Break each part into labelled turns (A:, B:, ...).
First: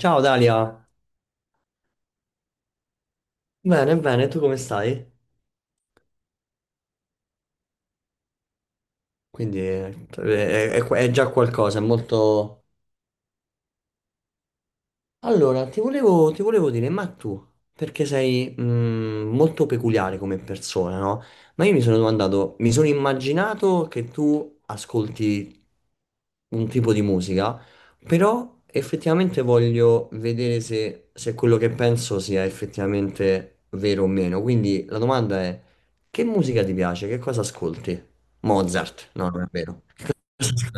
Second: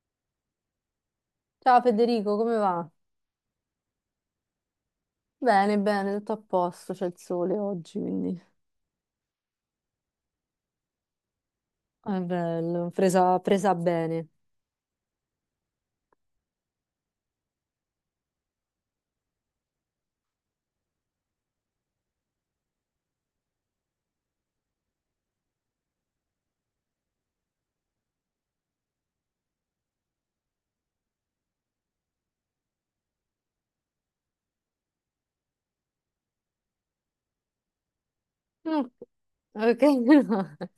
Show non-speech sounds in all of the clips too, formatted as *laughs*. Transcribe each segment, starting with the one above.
A: Ciao Dalia,
B: Ciao Federico, come va?
A: bene, bene, tu come stai?
B: Bene, bene, tutto a posto, c'è il sole oggi, quindi
A: Quindi è, è già qualcosa, è
B: è
A: molto,
B: bello, presa bene.
A: allora, ti volevo dire, ma tu, perché sei molto peculiare come persona, no? Ma io mi sono domandato, mi sono immaginato che tu ascolti un tipo di musica, però effettivamente voglio vedere se, se quello che penso sia effettivamente vero o meno. Quindi la domanda è, che musica ti piace? Che cosa ascolti?
B: Ok,
A: Mozart? No, non è
B: ok,
A: vero.
B: *laughs* no.
A: *laughs*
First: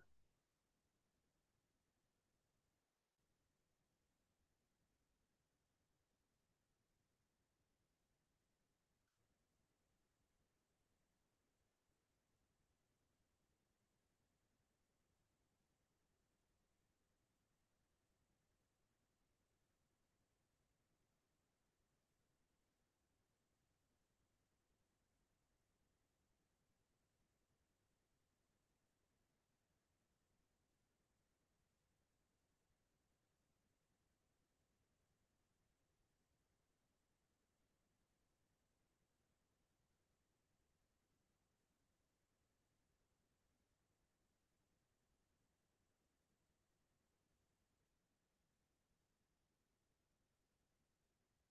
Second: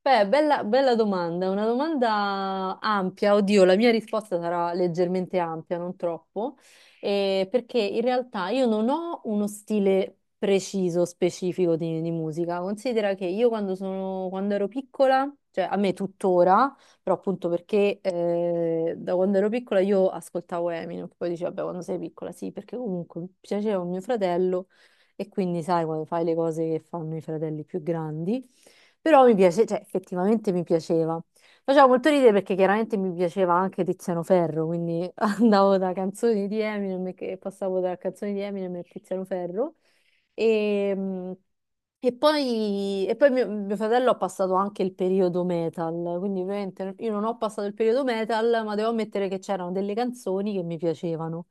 B: Beh, bella domanda, una domanda ampia. Oddio, la mia risposta sarà leggermente ampia, non troppo, perché in realtà io non ho uno stile preciso, specifico di musica. Considera che io quando sono, quando ero piccola, cioè a me tuttora, però appunto perché da quando ero piccola io ascoltavo Eminem, poi dicevo, vabbè, quando sei piccola, sì, perché comunque mi piaceva mio fratello e quindi sai quando fai le cose che fanno i fratelli più grandi, però mi piace, cioè effettivamente mi piaceva. Faceva molto ridere perché chiaramente mi piaceva anche Tiziano Ferro, quindi *laughs* andavo da canzoni di Eminem che passavo da canzoni di Eminem a Tiziano Ferro. E, mh, e poi mio fratello ha passato anche il periodo metal, quindi ovviamente io non ho passato il periodo metal, ma devo ammettere che c'erano delle canzoni che mi piacevano.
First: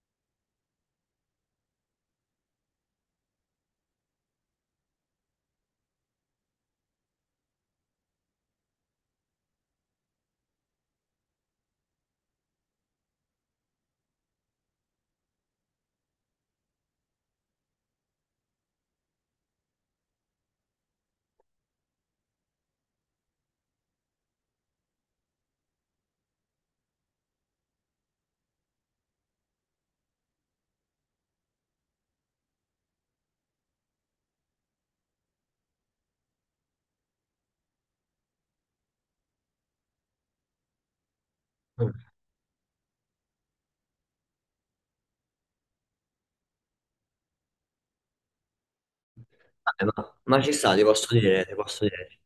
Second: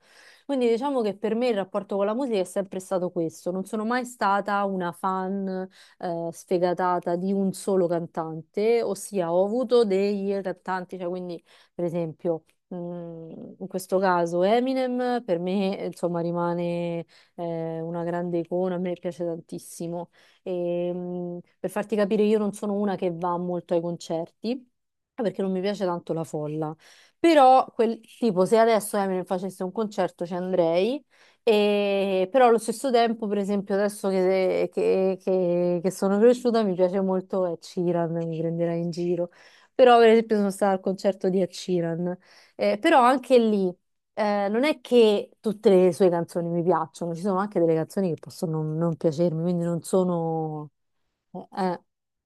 B: Quindi diciamo che per me il rapporto con la musica è sempre stato questo. Non sono mai stata una fan sfegatata di un solo cantante, ossia ho avuto dei cantanti, cioè quindi per esempio mh, in questo caso Eminem per me insomma rimane una grande icona, a me piace tantissimo. Per farti capire io non sono una che va molto ai concerti perché non mi piace tanto la folla. Però, quel, tipo, se adesso Eminem facesse un concerto ci andrei, e, però allo stesso tempo, per esempio, adesso che sono cresciuta mi piace molto Ed Sheeran, mi prenderà in giro. Però, per esempio, sono stata al concerto di Ed Sheeran. Però anche lì, non è che tutte le sue canzoni mi piacciono, ci sono anche delle canzoni che possono non piacermi, quindi non
A: Vabbè, ma ci
B: sono...
A: sta,
B: eh,
A: ti
B: eh,
A: posso dire.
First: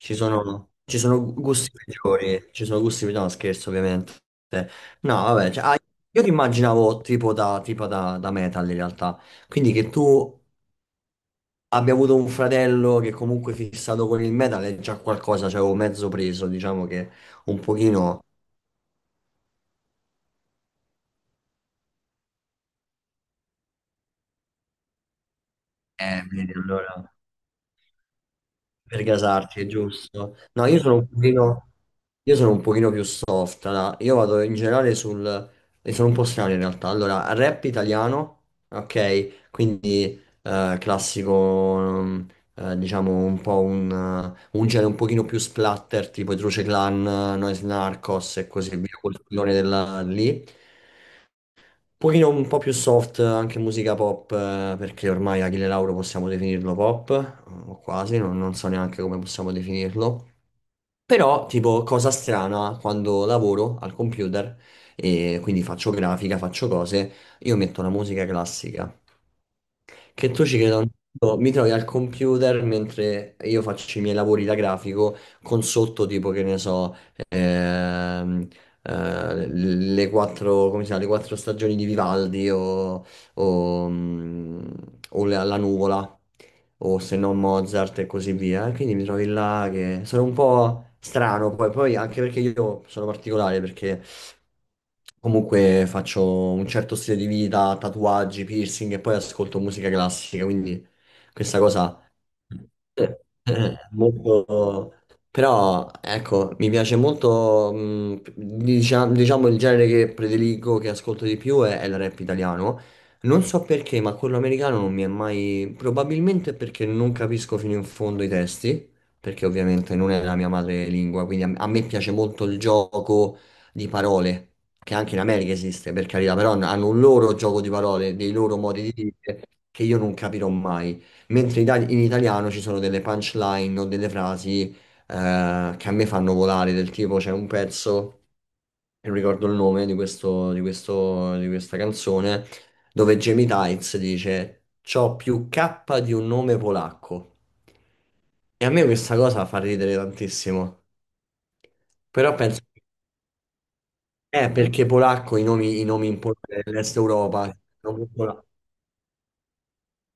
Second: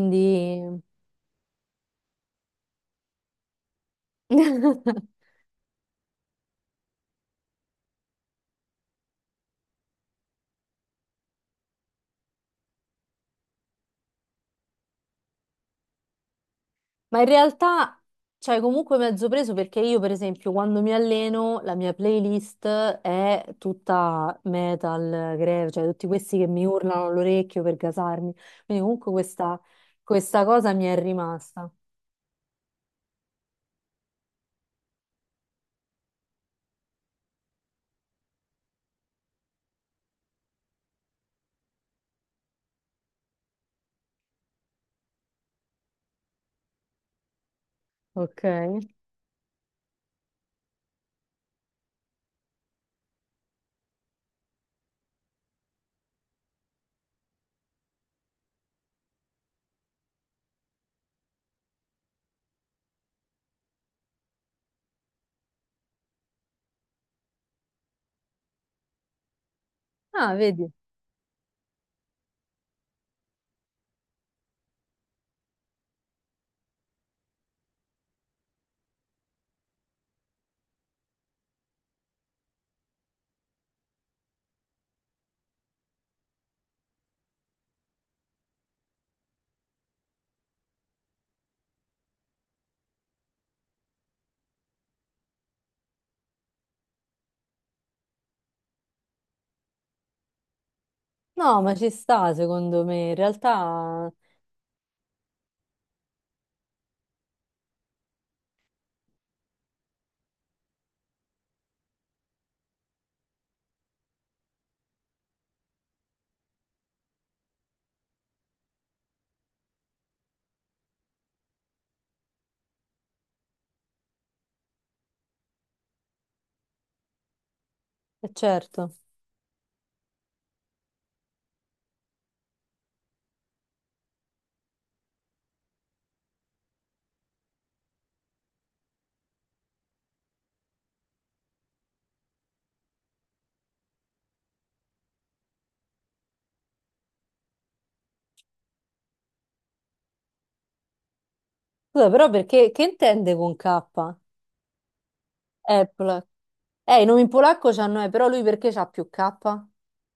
A: Ci sono gusti peggiori, ci sono gusti peggiori, no scherzo ovviamente.
B: *laughs*
A: No, vabbè, cioè, ah, io ti immaginavo tipo da, da metal in realtà, quindi che tu abbia avuto un fratello che comunque è fissato con il metal è già qualcosa, cioè avevo mezzo preso, diciamo che
B: Ma in
A: un
B: realtà,
A: pochino...
B: cioè, comunque mezzo preso perché io, per esempio, quando mi alleno, la mia playlist è tutta metal, grave, cioè tutti questi che
A: Vedi,
B: mi urlano
A: allora...
B: all'orecchio per gasarmi. Quindi
A: Per
B: comunque
A: gasarci, è giusto.
B: questa
A: No,
B: cosa
A: io
B: mi
A: sono
B: è
A: un
B: rimasta.
A: pochino, io sono un pochino più soft. Allora, io vado in generale sul... E sono un po' strano in realtà. Allora, rap italiano, ok? Quindi classico, diciamo, un po' un genere un pochino più splatter, tipo i Truce Clan, Noise Narcos
B: Ok.
A: e così via, quel lì pochino un po' più soft, anche musica pop, perché ormai Achille Lauro possiamo definirlo pop, o quasi, non, non so neanche come possiamo definirlo. Però, tipo, cosa strana, quando lavoro al computer e quindi faccio grafica, faccio cose, io metto la musica classica che
B: Ah,
A: tu ci
B: vedi?
A: creda o no, mi trovi al computer mentre io faccio i miei lavori da grafico con sotto tipo che ne so, ehm, le quattro, come si chiama, le quattro stagioni di Vivaldi o, o la, la nuvola o se no Mozart e così via. Quindi mi trovi là che sono un po' strano poi, poi anche perché io sono particolare perché comunque faccio un certo stile di vita, tatuaggi, piercing e poi ascolto musica classica, quindi questa
B: No, ma ci
A: cosa
B: sta, secondo
A: *coughs*
B: me. In
A: eh,
B: realtà,
A: molto... Però, ecco, mi piace molto, diciamo, il genere che prediligo, che ascolto di più è il rap italiano. Non so perché, ma quello americano non mi è mai... Probabilmente perché non capisco fino in fondo i testi, perché ovviamente non è la mia madrelingua, quindi a me piace molto il gioco di parole, che anche in America esiste, per carità, però hanno un loro gioco di parole,
B: è
A: dei loro modi di
B: certo.
A: dire che io non capirò mai. Mentre in italiano ci sono delle punchline o delle frasi che a me fanno volare, del tipo c'è un pezzo, non ricordo il nome di questo, di questa canzone, dove Jamie Tights dice c'ho più K di un nome polacco. E a me questa cosa fa ridere tantissimo.
B: Scusa, però
A: Però penso.
B: perché, che intende con K?
A: Perché polacco i nomi,
B: Apple.
A: Nell'est
B: In nome in
A: Europa,
B: polacco c'hanno E, però lui perché c'ha più K?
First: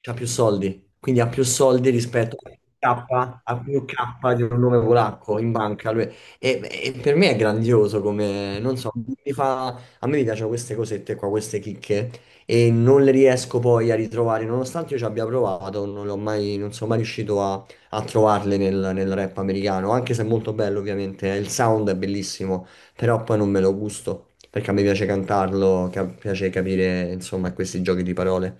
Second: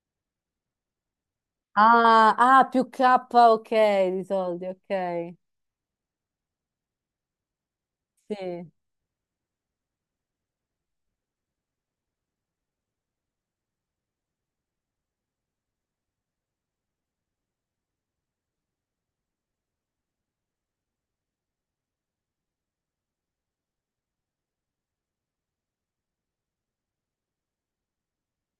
A: c'ha più soldi, quindi ha più soldi
B: Ah,
A: rispetto
B: ah, più K,
A: a K, ha
B: ok,
A: più K
B: di
A: di un
B: soldi,
A: nome
B: ok.
A: polacco in banca. E per me è grandioso come,
B: Sì.
A: non so, a me mi piacciono queste cosette qua, queste chicche, e non le riesco poi a ritrovare, nonostante io ci abbia provato, non l'ho mai, non sono mai riuscito a, a trovarle nel, nel rap americano, anche se è molto bello ovviamente, il sound è bellissimo, però poi non me lo gusto. Perché a me piace cantarlo, piace capire, insomma, questi giochi di parole.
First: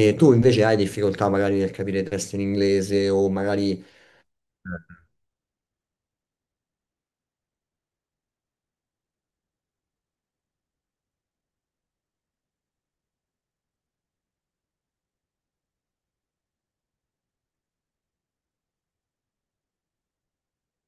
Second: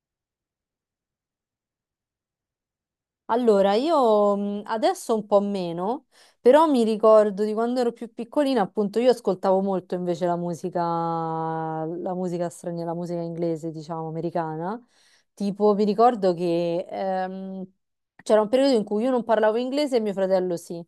A: E tu invece hai difficoltà magari nel capire testi in inglese o
B: Allora,
A: magari,
B: io adesso un po' meno, però mi ricordo di quando ero più piccolina, appunto, io ascoltavo molto invece la musica straniera, la musica inglese, diciamo, americana. Tipo, mi ricordo che c'era un periodo in cui io non parlavo inglese e mio fratello sì.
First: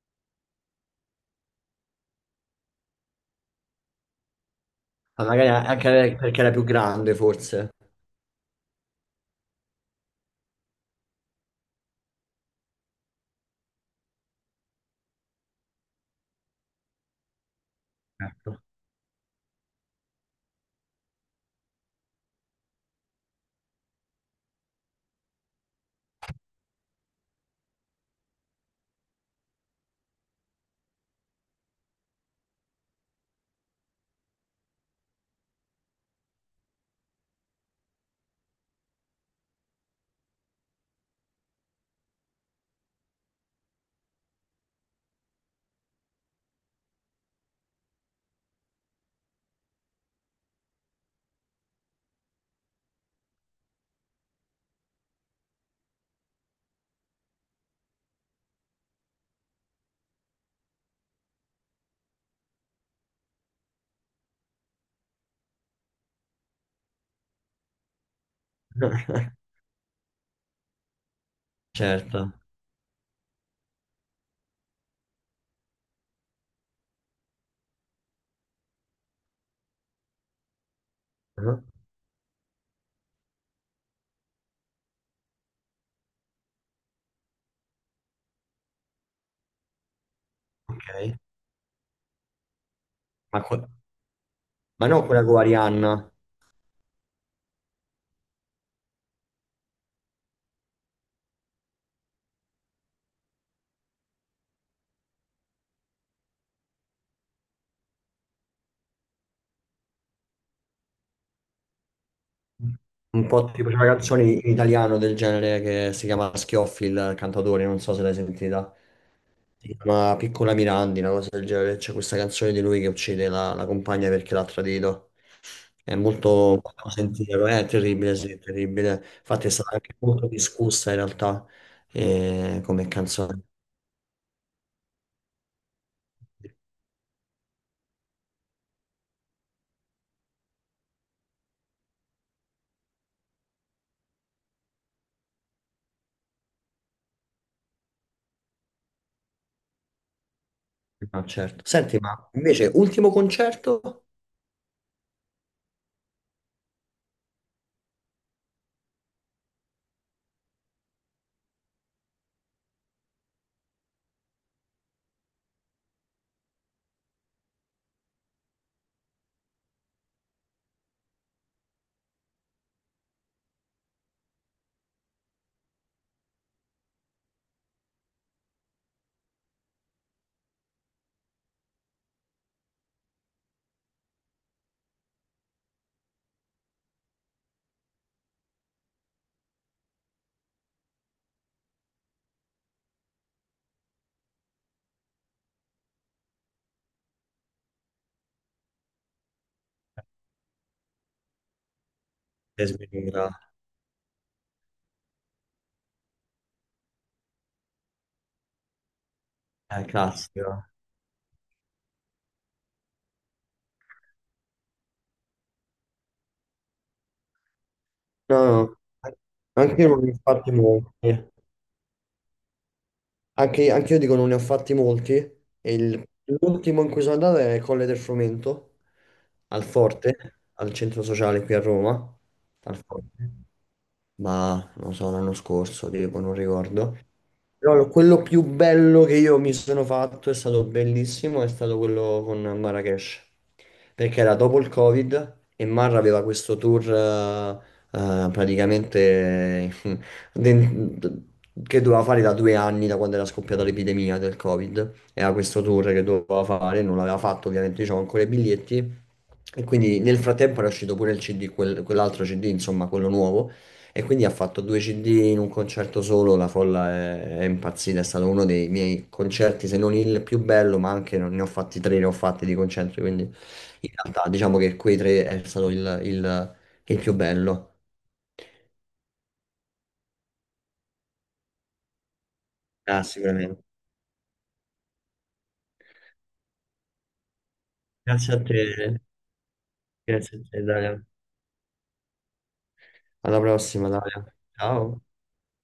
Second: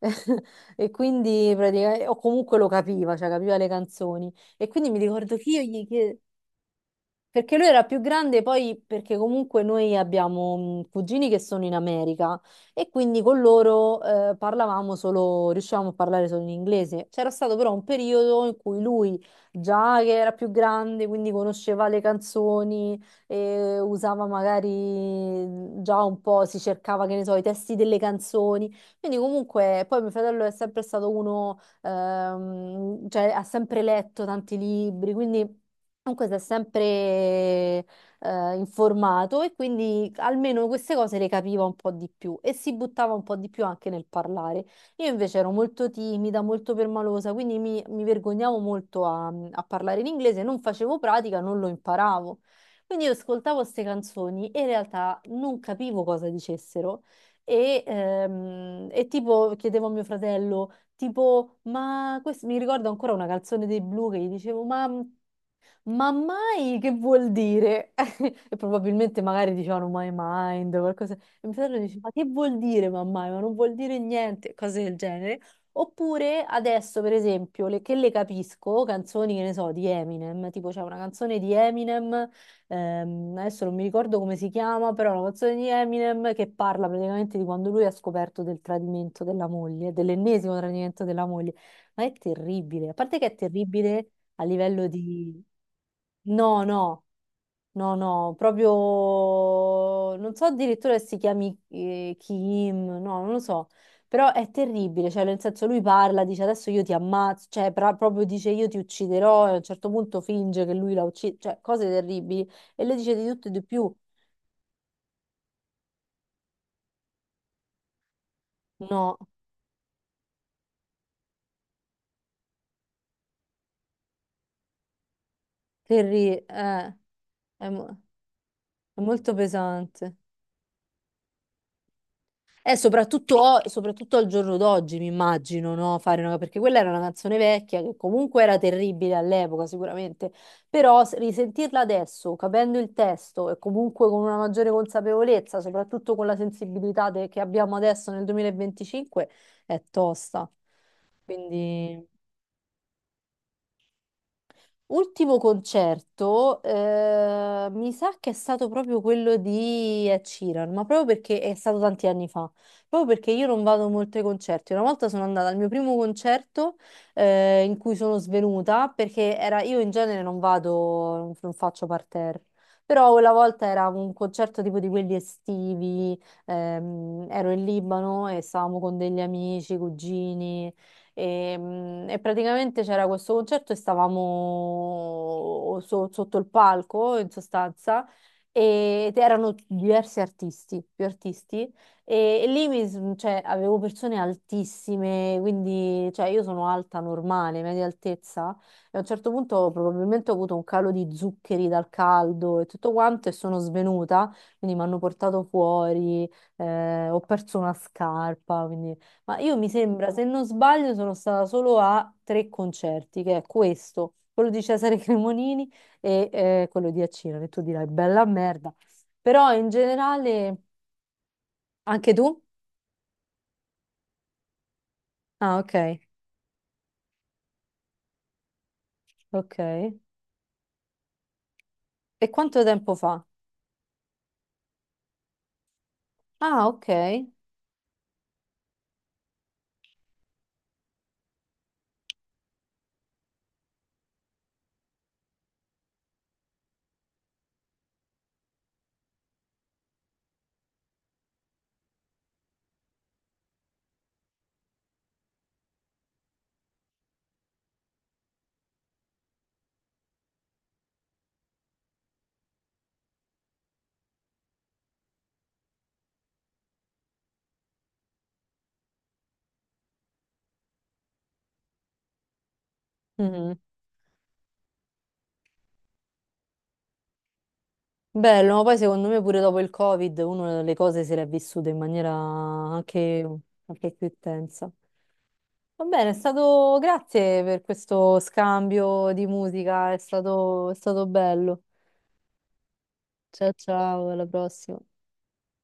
B: *laughs* E quindi praticamente, o comunque lo capiva, cioè capiva le canzoni. E quindi mi
A: ma
B: ricordo
A: magari
B: che io gli
A: anche
B: chiedevo.
A: perché era più grande
B: Perché lui
A: forse.
B: era più grande, poi perché comunque noi abbiamo cugini che sono in America e quindi con loro parlavamo solo, riuscivamo a parlare solo in inglese. C'era stato però un periodo
A: Ecco.
B: in cui lui, già che era più grande, quindi conosceva le canzoni, e usava magari già un po', si cercava, che ne so, i testi delle canzoni. Quindi comunque, poi mio fratello è sempre stato uno, cioè ha sempre letto tanti libri, quindi... Comunque si è sempre informato e quindi almeno queste cose le capiva un po' di più e si buttava un po' di più anche nel parlare. Io invece ero molto timida, molto permalosa, quindi mi vergognavo molto a parlare in inglese, non facevo pratica, non lo imparavo. Quindi io ascoltavo queste canzoni e in realtà non capivo cosa dicessero e tipo chiedevo a mio fratello, tipo, ma questo mi ricordo ancora una canzone dei Blu che gli dicevo, ma... Ma mai che vuol dire? *laughs* E probabilmente
A: *laughs*
B: magari dicevano my mind, qualcosa. E mio fratello dice, ma che
A: Certo.
B: vuol dire ma mai? Ma non vuol dire niente, cose del genere. Oppure adesso, per esempio, le- che le capisco, canzoni, che ne so, di Eminem, tipo c'è una canzone di
A: Mhm.
B: Eminem, adesso non mi ricordo come si chiama, però è una canzone di Eminem che parla praticamente di quando lui ha scoperto del tradimento della moglie, dell'ennesimo tradimento
A: Ok.
B: della moglie. Ma è terribile, a parte che è
A: Ma,
B: terribile a livello
A: ma non quella con
B: di...
A: Arianna,
B: No, no, no, no, proprio non so addirittura se si chiami Kim, no, non lo so, però è terribile, cioè nel senso lui parla, dice adesso io ti ammazzo, cioè pra- proprio dice io ti ucciderò e a un certo punto finge che lui la uccide, cioè cose terribili e lei dice
A: un
B: di tutto
A: po'
B: e di
A: tipo c'è una
B: più,
A: canzone in italiano del genere che si chiama Schioffi il cantatore, non so se l'hai sentita.
B: no,
A: Si chiama Piccola Mirandi, una cosa del genere. C'è questa canzone di lui che uccide la, la compagna perché l'ha tradito. È eh,
B: terri-
A: molto poco
B: eh,
A: sentiero, è
B: è, mo-
A: terribile, sì, è terribile.
B: è molto
A: Infatti è stata anche
B: pesante.
A: molto discussa in realtà
B: Eh,
A: come canzone.
B: soprattutto, soprattutto al giorno d'oggi, mi immagino, no? Fare una- perché quella era una canzone vecchia che comunque era terribile all'epoca, sicuramente, però s- risentirla adesso, capendo il testo e comunque con una maggiore consapevolezza, soprattutto con la sensibilità de- che abbiamo adesso nel 2025, è tosta.
A: Ma certo. Senti,
B: Quindi...
A: ma invece ultimo concerto?
B: Ultimo concerto, mi sa che è stato proprio quello di Ed Sheeran, ma proprio perché è stato tanti anni fa, proprio perché io non vado molto ai concerti. Una volta sono andata al mio primo concerto, in cui sono svenuta, perché era, io in genere non vado, non faccio parterre, però quella volta era un concerto tipo di quelli estivi, ero in Libano e stavamo con degli amici, cugini. E praticamente c'era questo concerto e stavamo so- sotto il palco, in sostanza, e- ed erano diversi artisti, più artisti, e lì mi s- cioè, avevo persone altissime, quindi cioè, io sono alta normale, media altezza, e a un certo punto probabilmente ho avuto un calo di zuccheri dal caldo
A: È
B: e tutto quanto
A: sminuita,
B: e sono svenuta, quindi mi hanno portato fuori, ho perso una scarpa, ma io mi
A: è
B: sembra, se non
A: classico.
B: sbaglio, sono stata solo a tre concerti, che è questo, quello di Cesare *laughs* Cremonini e quello di Accino, che tu dirai bella
A: No,
B: merda.
A: no,
B: Però in
A: anche io non mi infatti
B: generale,
A: molti.
B: anche tu?
A: Anche, anche io dico non ne ho fatti molti.
B: Ah,
A: E
B: ok,
A: l'ultimo in cui sono andato è Colle del Frumento,
B: ok.
A: al Forte, al centro sociale qui a Roma,
B: E quanto
A: al
B: tempo fa?
A: Forte. Ma non so, l'anno scorso, tipo, non
B: Ah, ok.
A: ricordo. Però quello più bello che io mi sono fatto è stato bellissimo, è stato quello con Marrakesh. Perché era dopo il Covid e Marra aveva questo tour praticamente *laughs* den- che doveva fare da 2 anni, da quando era scoppiata l'epidemia del Covid. Era questo tour che doveva fare, non l'aveva fatto, ovviamente, diciamo, ancora i biglietti. E quindi nel frattempo era uscito pure il CD, quell'altro CD, insomma, quello nuovo. E quindi ha fatto 2 CD in un concerto solo, la folla è impazzita, è stato uno dei miei concerti, se non il più bello, ma anche ne ho fatti 3, ne ho fatti di concerti, quindi
B: Mhm.
A: in realtà diciamo che quei 3 è stato il più bello.
B: Bello, ma poi secondo me pure dopo il Covid, uno le cose se le ha vissute in maniera
A: Ah,
B: anche,
A: sicuramente.
B: anche più intensa. Va bene, è stato... Grazie per questo
A: Grazie a te.
B: scambio di musica,
A: Grazie a te,
B: è
A: Dalia.
B: stato bello.
A: Alla
B: Ciao
A: prossima,
B: ciao, alla
A: Dalia.
B: prossima.
A: Ciao.